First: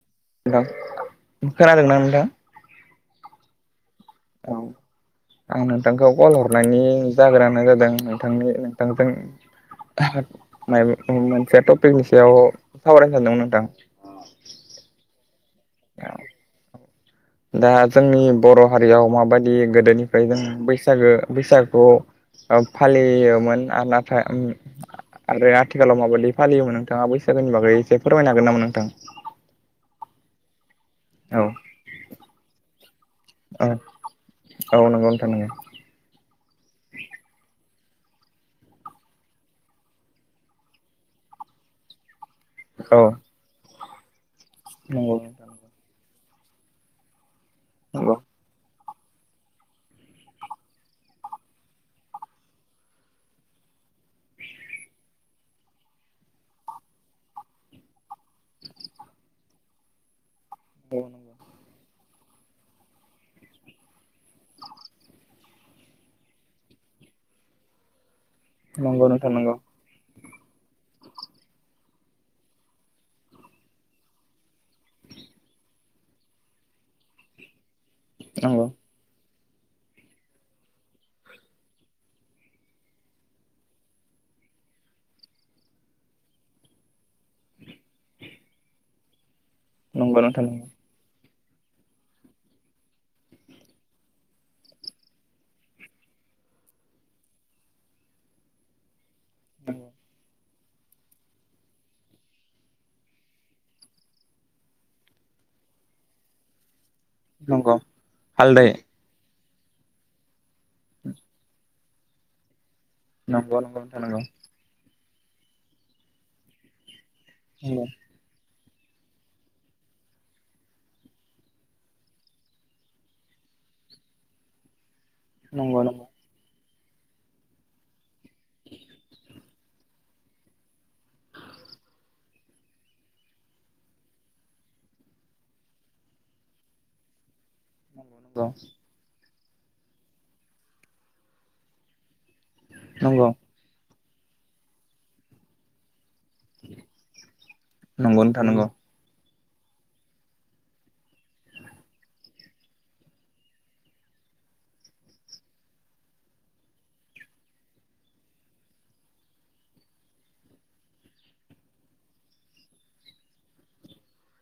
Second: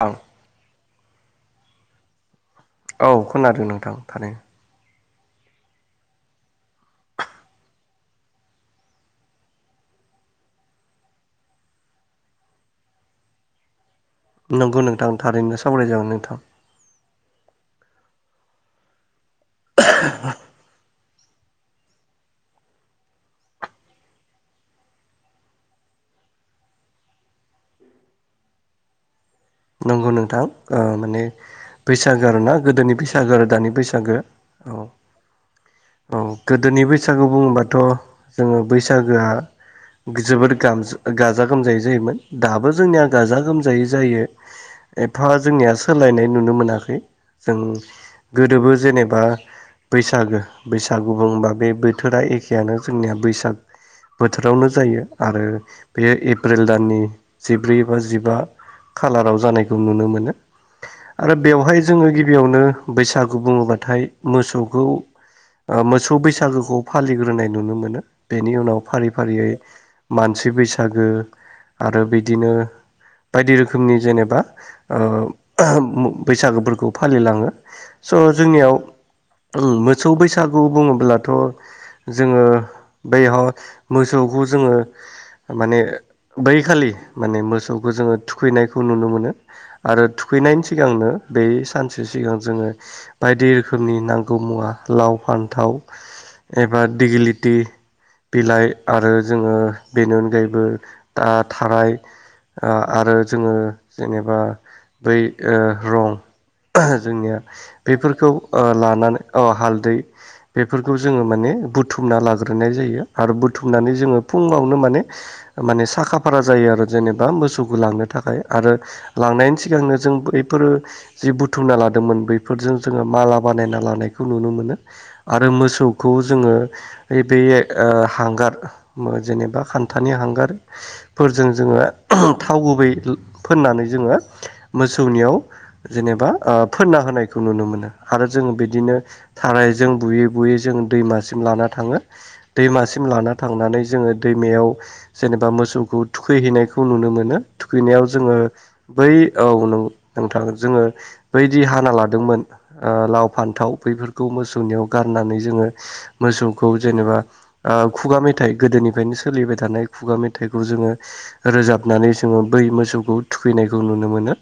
औ खोनादों ना नोंथां औ खोनादों नोंथां औ थारैनो आं नोंथांखौ कल हरनायनि जाग्रा जादों नोंथांनि नोंथांजों मोनसे टपिकनि सायाव सावरायनो सानदोंमोन नोंथां नंगौ नोंथां थारैनो सावरायनाय जागोन नोंथां दा जोंनि बर' हारियाव माबायदि गोदोनिफ्राय जों बैसागो बैसागु फालियोमोन आरो नाथाय आरो आथिखालाव माबायदि फालियोमोन नोंथांङा बैसागोनि बागै एसे फोरमायनो हागोन नामा नोंथां नंगौ नोंथां माने औ बैसागो आर ना गोदोनि बैसागु बैसागो आरो औ दानि बैसागो औ नंगौ नोंथां नंगौ औ गोदोनि बैसागो बुंङोबाथ जोङो बैसागोआ जोबोद ग गाजा गोमजायै जायोमोन दाबो औ जोंनिया गाजा गोमजायै जायो नंगौ एफा जोंनिया सोलायनाय नुनो मोनाखै जों गोदोबो जेनेबा बा बैसागो बैसागु बुङोबा बे बोथोरा एखेयानो जोंनिया बैसाग बोथोरावनो जायो आरो बेयो एप्रिल दाननि जिब्रै बा जिबा खालाराव जानायखौ नुनो मोनो आरो बेवहाय जोंङो गिबियावनो बैसागु बुंङोब्लाथाय मोसौखौ मोसौ बैसागुखौ फालिग्रोनाय नुनो मोनो बेनि उनाव फारि नोंथां फारियै नंगौ मानसि बैसागो आरो बिदिनो बायदि रोखोम रोखोमनि जेनेबा बैसागोफोरखौ फालिलाङो स' नंगौ जोंनियाव मोसौ बैसागु बुङोब्लाथ' जोङो बैहाय मोसौखौ जोंङो माने बै खालि माने मोसौखौ जोंङो नुनो मोनो आरो नंगौ नोंथां नंगौ नोंथां थुखैनायनि नंगौ सिगांनो बे सानसे सिगां जोंङो बायदि रोखोमनि नांगौ मुवा लाव फान्थाव एबा दिगिलिटि बिलाइ आरो जोंङो नंगौ बेनि अनगायैबो दा थानाय आरो जोंङो जेनेबा बै रं जोंनिया नंगौ बेफोरखौ हालदै लानानै हालदै बेफोरखौ जोंङो माने बुथुमना लाग्रोनाय जायो आरो नंगौ नंगौ बुथुमनानै नोंथां नंगौ जोंङो फुंङावनो माने माने साखा फारा जायो आरो जेनेबा मोसौखौ लांनो थाखाय आरो लांनायनि सिगांनो जों बफोरो जि बुथुमना लादोंमोन बैफोरजों जोंङो मालाबा बानायना लानायखौ नुनो मोनो आरो नंगौ नंगौ मोसौखौ जोंङो बे हांगार जेनेबा खान्थानि हांगारफोरजों जोंङो ओ [unintelligible] थाव गुबै फोननानै जोंङो मोसौनियाव जेनेबा फोनना होनाय बे खौ नुनो मोनो आरो जोंङो बिदिनो थारायजों बुयै बुयै जोंङो दैमासिम लाना थाङो। दैमासिम नंगौ लाना थांनानै जोंङो दैमायाव जेनेबा मोसौखौ थुखैहैनायखौ नुनो मोनो थुखैनायाव नंगौ जोंङो नोंथां नंगौ बै औ नं नोंथां जोङो बैदि हाना लादोंमोन लाव फान्थाव बैफोरखौ मोसौनि गारनानै जोङो मोसौखौ जेनेबा खुगा मेथाइ गोदोनिफ्रायनो सोलिबाय थानाय खुगा मेथाइखौ जोङो रोजाब नानै जोङो बै मोसौखौ थुखैनायखौ नुनो मोनो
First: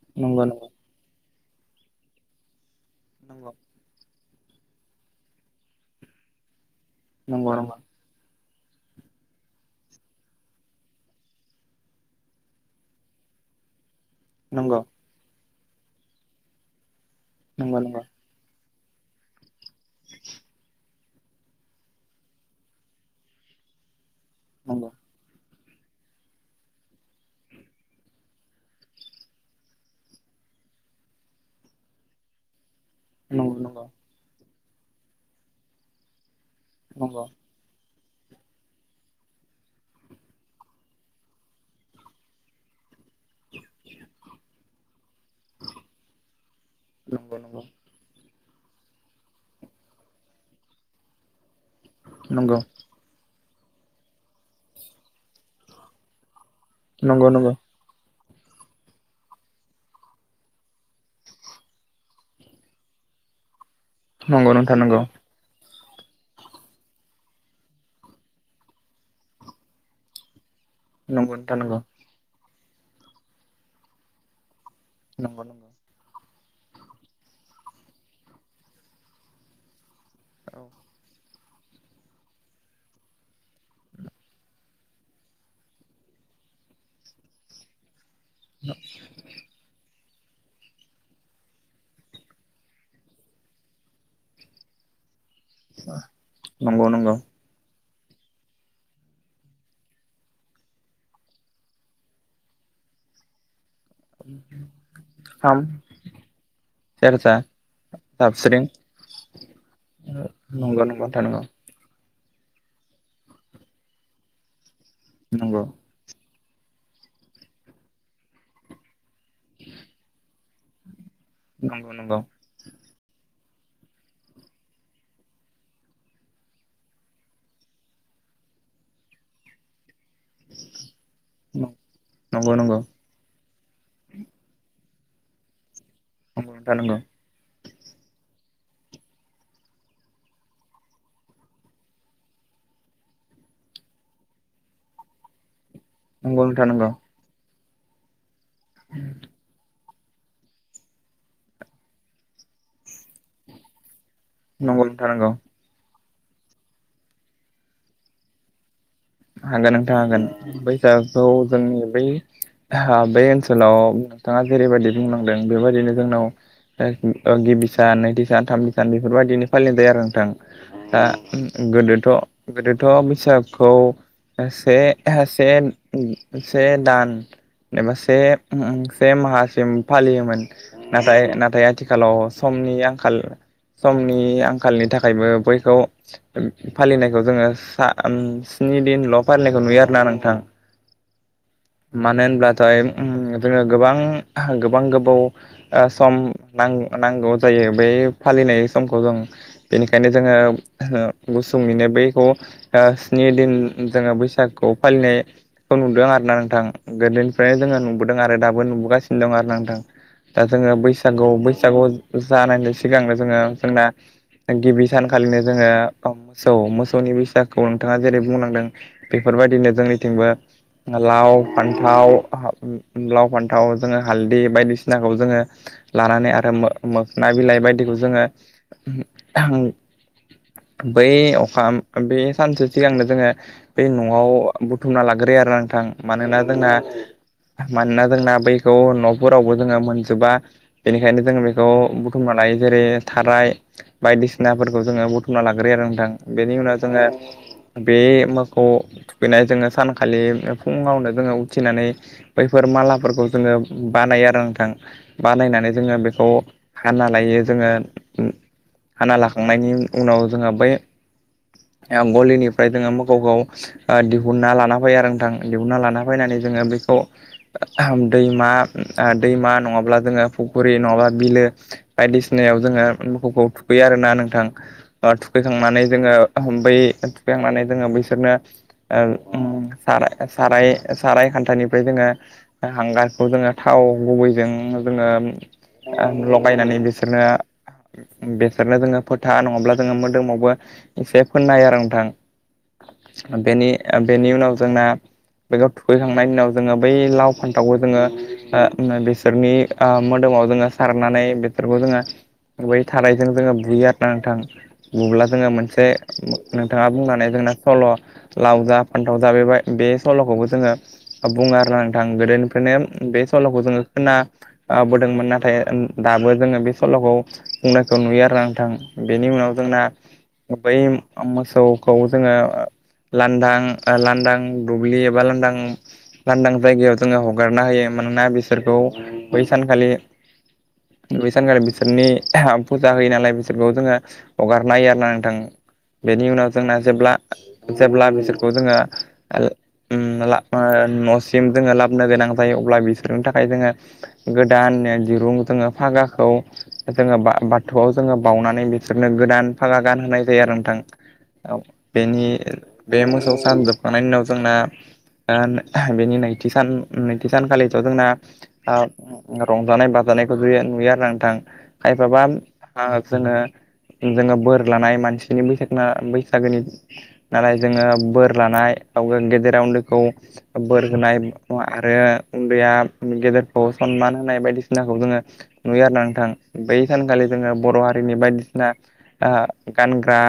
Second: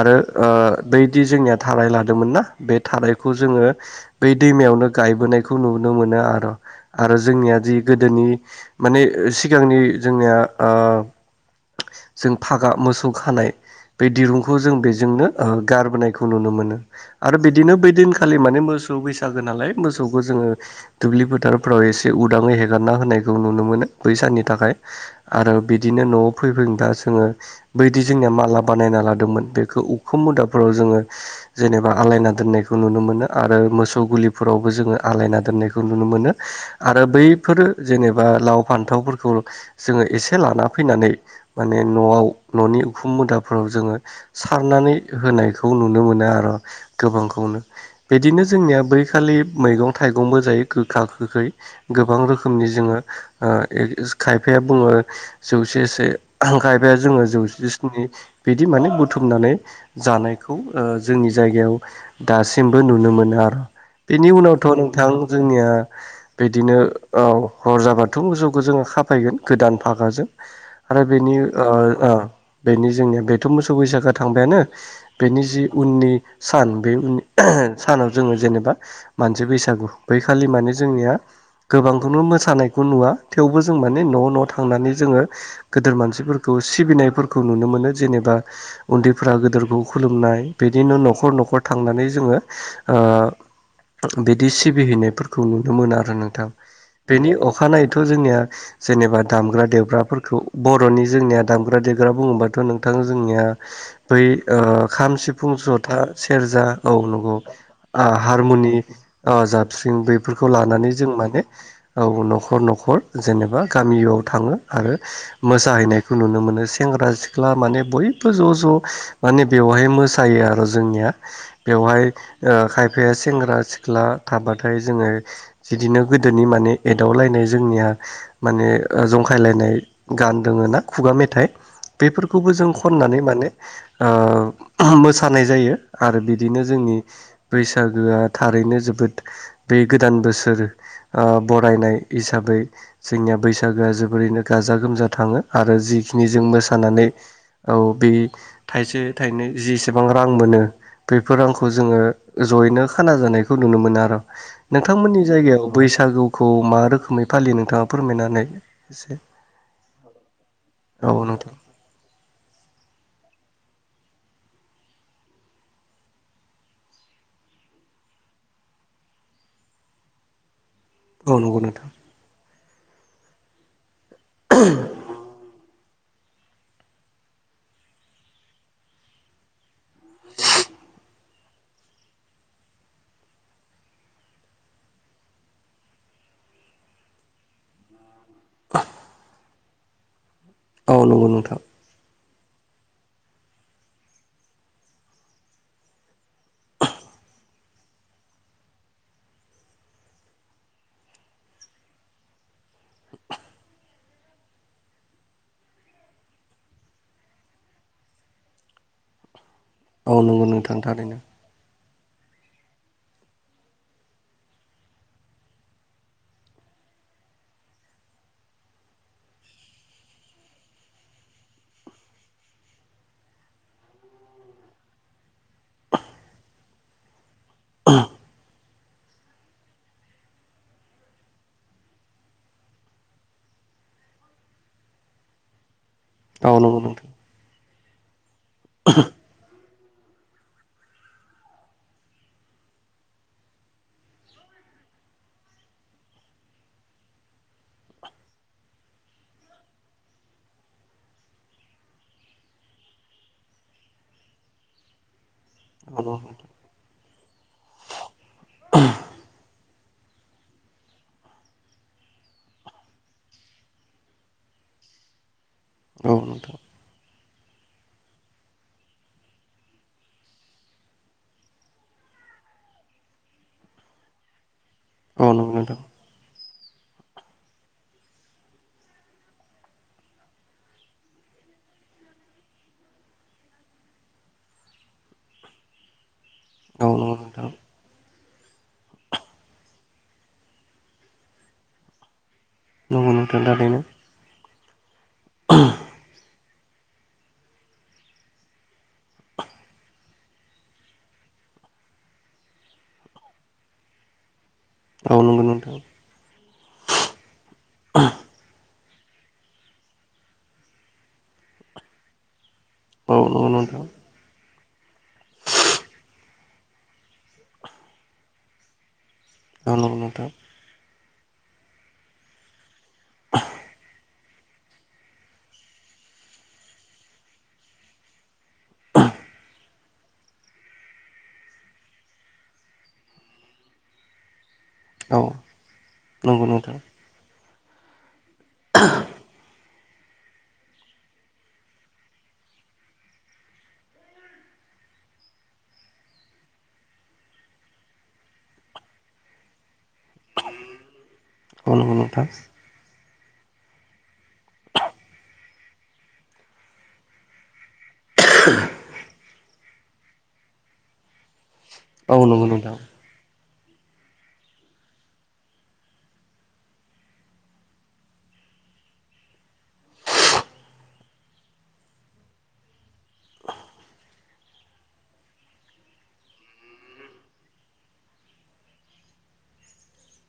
आरो नंगौ बै बिदि जोंनिया थाराय लादोंमोनना बे थारायखौ जोङो बै दैमायावनो गायबोनायखौ नुनो मोनो आर आरो नंगौ जोंनिया जि गोदोनि माने सिगांनि जोंनिया अ जों फागा मोसौ खानाय बे नंगौ दिरुंखौ जों बेजोंनो गारबोनायखौ नुनो मोनो आरो बिदिनो बै नंगौ दिनखालि माने मोसौ बैसागो नालाय मोसौखौ जोङो दुब्लि फोथारफ्राव एसे उदाङै हेगारना होनायखौ नुनो मोनो। बैसाननि थाखाय नंगौ आरो बिदिनो न'आव [unintelligible] दा जोङो बैदि जोंनिया माला बानायना लादोंमोन बेखौ उखुम मुदाफोराव जोङो। जेनेबा आलायना दोननायखौ खौ नुनो मोनो आरो नंगौ मोसौ गुलिफोरावबो जोङो आलायना दोननायखौ नुनो मोनो। आरो नंगौ बैफोरो जेनेबा लाव फान्थावफोरखौ जोङो एसे लाना फैनानै माने न'आव न'नि उखुम मुदाफोराव जोङो सारनानै होनायखौ नुनो मोनो आरो नंगौ नंगौ गोबांखौनो बिदिनो जोंनिया बैखालि मैगं थाइगंबो जायो गोखा गोखै गोबां नंगौ रोखोमनि जोङो खायफाया बुङो जौसेसो गायबाय नंगौ जोङो नंगौ जौजिस्नि बिदि माने बुथुमनानै जानायखौ जोंनि जायगायाव दासिमबो नुनो मोना। बेनि नंगौ उनावथ' नंगौ नोंथां जोंनिया बिदिनो औ रजा बाथौ मोसौखौ जोङो खााफायगोन गोदान फागाजों आरो नंगौ बेनि नोंथां नंगौ बेनि जोंनिया बेथ' मोसौ बैसागो थांबायानो। नंगौ बेनि जि नंगौ उननि सान बे उन सानाव जोङो जेनेबा मानसि बैसागु। बैखालि औ माने जोंनिया। गोबांखौनो मोसानायखौ नुवा थेवबो जों माने न' न' थांनानै जोङो गोदोर मानसिफोरखौ सिबिनायफोरखौ नुनो मोनो जेनेबा उन्दैफ्रा गोदोरखौ खुलुमनाय बिदिनो न'खर न'खर थांनानै जोङो ओ बिदि सिबिहैनायफोरखौ नुनो मोनो आरो नोंथां नंगौ नंगौ बेनि अखानायै। थ' जोंनिया जेनेबा दामग्रा देग्राफोरखौ बर'नि जोंनिया दामग्रा देग्रा बुङोबाथ' नोंथां जोंनिया। बै खाम सिफुं जथा सेरजा औ सेरजा नंगौ हार जाबस्रिं नि आ जाबस्रिं बेफोरखौ नंगौ नंगौ लानानै जों नोंथां नंगौ माने औ न'खर न'खर जेनेबा गामियाव थाङो आरो नंगौ मोसाहैनायखौ नुनो मोनो। सेंग्रा सिख्ला माने बयबो ज' ज' माने बेवहाय मोसायो आरो जोंनिया नंगौ बेवहाय नंगौ खायफाया सेंग्रा सिख्ला थाबाथाय जोङो बिदिनो गोदोनि माने एदावलायनाय जोंनिया माने। जंखायलायनाय गानदोङोना खुगा मेथाइ नंगौ बेफोरखौबो नंगौ जों नंगौ खननानै माने। मोसानाय जायो आरो बिदिनो नोंथां जोंनि। नंगौ बैसागोआ थारैनो जोबोद बे गोदान बोसोर बरायनाय हिसाबै। जोंनिया बैसागोआ जोबोरैनो गाजा गोमजा थाङो आरो जिखिनि नंगौ जों नोंथां नंगौ मोसानानै औ बै थाइसे थाइनै जि एसेबां रां मोनो बेफोर रांखौ जोङो जयैनो खाना जानायखौ नुनो मोनो आरो। नंगौ नोंथां नोंथांमोननि नंगौ जायगायाव बैसागुखौ मा रोखोमै फालियो नोंथाङा फोरमायनानै। एसे हागोन नोंथा हागोन औ बैसागुखौ नोंथां जोंनि बै बै ओनसो ओनसोलाव नोंथाङा जेरैबायदि बुंलांदों बेबायदिनो जोंनाव गिबि सान नैथि सान थामथि सान बेफोरबायदिनो फालिबाय आरो नोंथां। दा औ नंगौ नोंथां गोदोथ' गोदोथ' बैसागुखौ। एसे एसे। से दान एबा से से माहासिम फालियोमोन नाथाय नाथाय आथिखालाव समनि आंखाल समनि आंखालनि थाखायबो बैखौ फालिनायखौ जोङो सा स्नि दिनल' फालिनायखौ नुयो आरोना नोंथां। औ नंगौ नोंथां। मानो होनब्लाथाय जोङो गोबां गोबां गोबाव सम नां नां। नांगौ जायो बै फालिनाय समखौ जों बेनिखायनो जोङो गुसुंनिनो बे खौ ओ स्नि दिन जोङो बैसागु फालिनायखौ नुदों आरो ना नोंथां गोदोनिफ्रायनो जोङो नुबोदों आरो दाबो। नुगासिनो दं आरो नोंथां औ दा नंगौ जोङो नोंथां थारैनो बैसागु बैसागु। जानायनि सिगांनो जोङो जोंना गिबि सानखालिनो जोङो मोसौ मोसौनि बैसागुखौ नोंथाङा जेरै बुंलांदों। बेफोरबायदिनो जोंनिथिंबो। लाव फान्थाव लाव फान्थाव जोङो हालदै बायदिसिनाखौ जोङो। लानानै आरो मो मोखना बिलाइ बायदिखौ जोङो। बै अखा बे सानसे सिगांनो जोङो। बे न'वाव बुथुमना लाग्रोयो आरो नोंथां मानोना औ जोंना नंगौ नोंथां मानोना जोंना। बैखौ न'फोरावबो। जोङो मोनजोबा बेनिखायनो जों बेखौ बुथुमना लायो जेरै थाराय बायदिसिना। फोरखौ जोङो बुथुमना लाग्रोयो आरो नोंथां बेनि उनाव जोङो बे मोखौ। थुखैनाय जोङो सानखालि फुङावनो जोङो उथिनानै बैफोर मालाफोरखौ जोङो बा बानायो आरो नोंथां बानायनानै जोङो औ नंगौ बेखौ हाना लायो जोङो हाना लाखांनायनि उनाव जोंहा बै गलिनिफ्राय जोङो मोखौखौ ओ दिहुनना लाना फैयो आरो नोंथां दिहुनना लाना औ नोंथां औ नंगौ फैनानै नोंथां जोङो बेखौ ओ दैमा दैमा नङाब्ला जोङो फुख्रि नङाब्ला बिलो बायदिसिना याव जोङो मोखौखौ थुखैयो आरो ना नोंथां ओ औ नंगौ नोंथां थुखैखांनानै जोङो बै थुखैखांनानै जोङो बिसोरनो ओ साराय साराय खान्थानिफ्राय जोङो हांगारखौ जोङो थाव गुबैजों जोङो लगायनानै बिसोरनो बेसोरनो जोङो फोथा नङाब्ला जोङो मोदोमावबो एसे फोननायायो आरो नोंथां नंगौ नोंथां बेनि थारैनो बेनि उनाव जोंना बेगाव थुखैखांनायनि उनाव जोङो बै लाव फान्थावखौ जोङो बिसोरनि ओ मोदोमाव जोङो सारनानै फोरबो जोङो बै थाराइजों जोङो बुयो आरो ना नोंथां औ बुब्ला नंगौ जोङो नोंथां मोनसे नोंथाङा बुंनानै जोंना सल' लाव जा फानथाव जा बे सल'खौबो जोङो बुङो आरो‌ना नोंथां माने औ बे नंगौ सल'खौ जोङो नोंथां खोना बोदोंमोन नाथाय दाबो जोङो बे सल'खौ बुंनायखौ नुयो आरो ना नोंथां बेनि उनाव औ जोंना नंगौ नोंथां बै मोसौखौ जोङो लान्दां लान्दां दुब्लि एबा लांदां लांदां जायगायाव जोङो हगारना होयो मानोना बिसोरखौ बै सानखालि बै सानखालि बिसोरनि फुजा होयो नालाय बिसोरखौ जोङो हगारनाय आर ना औ नंगौ औ नंगौ औ नंगौ औ नोंथां बेनि नंगौ उनाव जोंना जेब्ला जेब्ला बिसोर खौ जोङो ओ न'सिम जोङो लाबोनो गोनां जायो अब्ला बिसोरनि थाखाय जोङो गोदान दिरुं जोङो फागाखौ जोङो बाथौवाव जोङो बाउनानै बिसोरनो गोदान फागा गानहोनाय जायो आरो नोंथां बेनि बे मोसौ सान जोबखांनायनि उनाव जोंना बेनि नैथि सान नैथि सानखालिथ' जोंना रंजानाय बाजानाय जानायखौ नुयो आरो नोंथां खायफाबा जोङो जोङो बोर लानाय मानसिनि बैसाग बैसागोनि नालाय जोङो बोर लानाय गेदेरा उन्दैखौ बोर होनाय आरो उन्दैया गेदेरखौ सनमान होनाय बायदिसिनाखौ जोङो नुयो आरो ना नोंथां बै सानखालि जोङो बर' हारिनि बायदिसिना गानग्रा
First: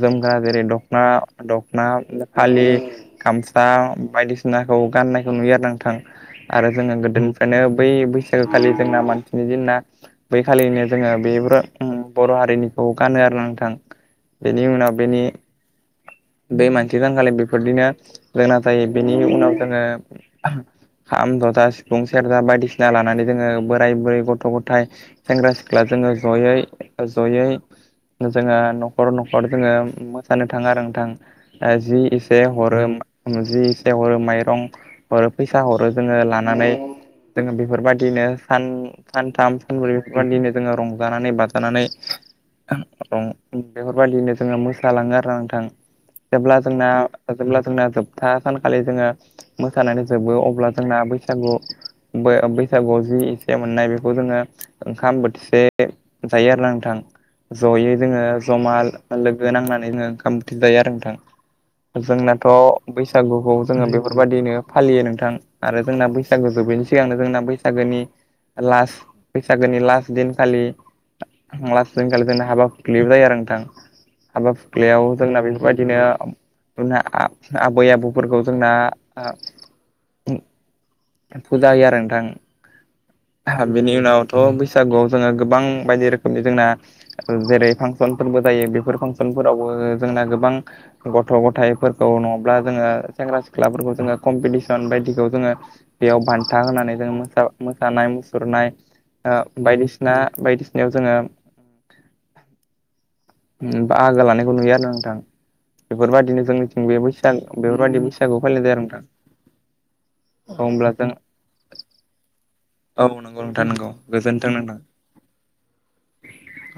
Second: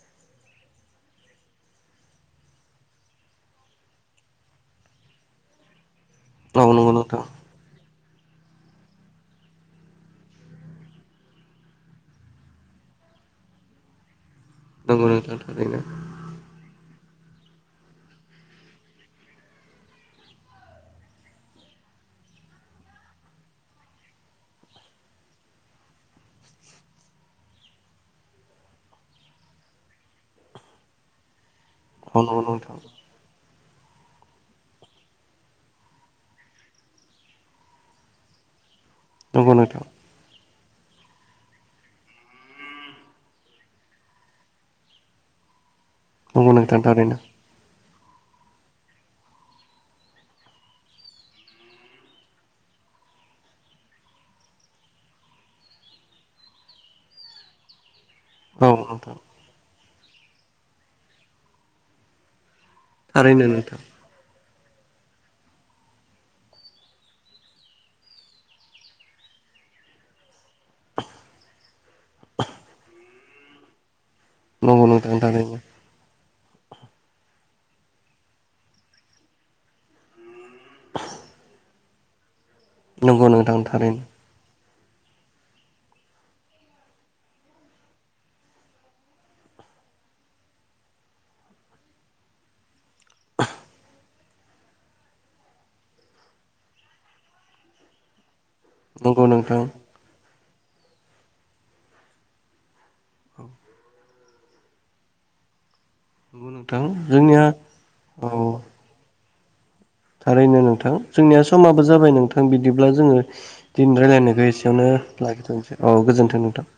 जोम जेरै दख'ना दख'ना फालि गामसा बायदिसिनाखौ गाननाय नुयो आरो नोंथां आरो जोङो गोदोनिफ्रायनो बै बैसागोखालि जोंना मानसिनि दिना बैखालिनो जोङो बेफोर बर' हारिनिखौ गानो आरो नोंथां बेनि उनाव औ बेनि नोंथां थारैनो बे मानसि गानखालि बेफोरदिनो गोंऐ जायो बेनिनि उनाव जोङो खाम जथा सिफुं सेरजा बायदिसिना लानानै जोङो बोराय बुरै गथ' गथाय सेंग्रा सिख्ला जोङो जयै जयै जोङो न'खर न'खर जोङो मोसानो थाङा आरो नोंथां जि एसे हरो नोंथां जि एसे हरो माइरं हरो फैसा हरो जोङो लानानै जोङो बेफोरबादिनो सान सानथाम सानब्रै नंगौ बेफोरबादिनो जोङो रंजानानै बाजानानै बेफोरबादिनो जोङो मो मोसालाङो आरो ना नोंथां जेब्ला नोंथां जोंना थारैनो जेब्ला जोंना जोब था सानखालि जोङो मोसानानै जोबो अब्ला जोंना बैसागु बैसागुवाव जि एसे मोननाय बेखौ जोङो ओंखाम बोथिसे जायो आरो ना नोंथां ज'यै जोङो जमा औ नंगौ नोंथां नंगौ नोंथां नंगौ नोंथां थारैनो औ नोंथां लोगो नांनानै जोङो ओंखाम ओंख्रि जायो आरो नोंथां जोंनाथ' थारैनो बैसागुखौ नोंथां जोङो बेफोरबादिनो फालियो नोंथां आरो जोंना बैसागो जोबैनि सिगांनो जोंना बैसागोनि लास्ट बैसागोनि लास्ट दिन खालि लास्त दिन खालि जोंनो हाबा खुख्लिबो जायो आरो नोंथां। हाबा नंगौ फुख्लियाव नोंथां जोंना थारैनो बेफोरबायदिनो जोंना आबै आबौफोरखौ जोंना फुजा होयो आरो नोंथां। नंगौ नोंथां बिनि थारैनो उनावथ' बै बैसागुआव जोङो गोबां बायदि रोखोमनि जोंना जेरै फांसनफोरबो जायो बेफोर फांसनफोरावबो जोंना गोबां गथ' गथाइफोरखौ नङाब्ला जोङो सेंग्रा सिख्लाफोरखौ जोङो कमपितिसन बायदिखौ जोङो बेयाव बान्था होनानै जों मोसा नाय मुसुरनाय नंगौ नोंथां बायदिसिना बायदिसिनायाव जोङो बाहागो लानायखौ नुयो आरो ना नोंथां बेफोरबायदिनो नंगौ नोंथां जोंनिथिं बे जोंनिया बैसाग बेफोरबायदि औ बैसा गोखौ फालियो आरो नोंथां। औ थारैनो होमब्ला नोंथां जों जोंनिया समाबो जाबाय नोंथां बिदिब्ला औ जोङो नंगौ नोंथां नंगौ दिनैनि रायलायनायखौ गोजोन्थों नोंथां। एसेयावनो लाखिथ'सै औ गोजोनथों नोंथां।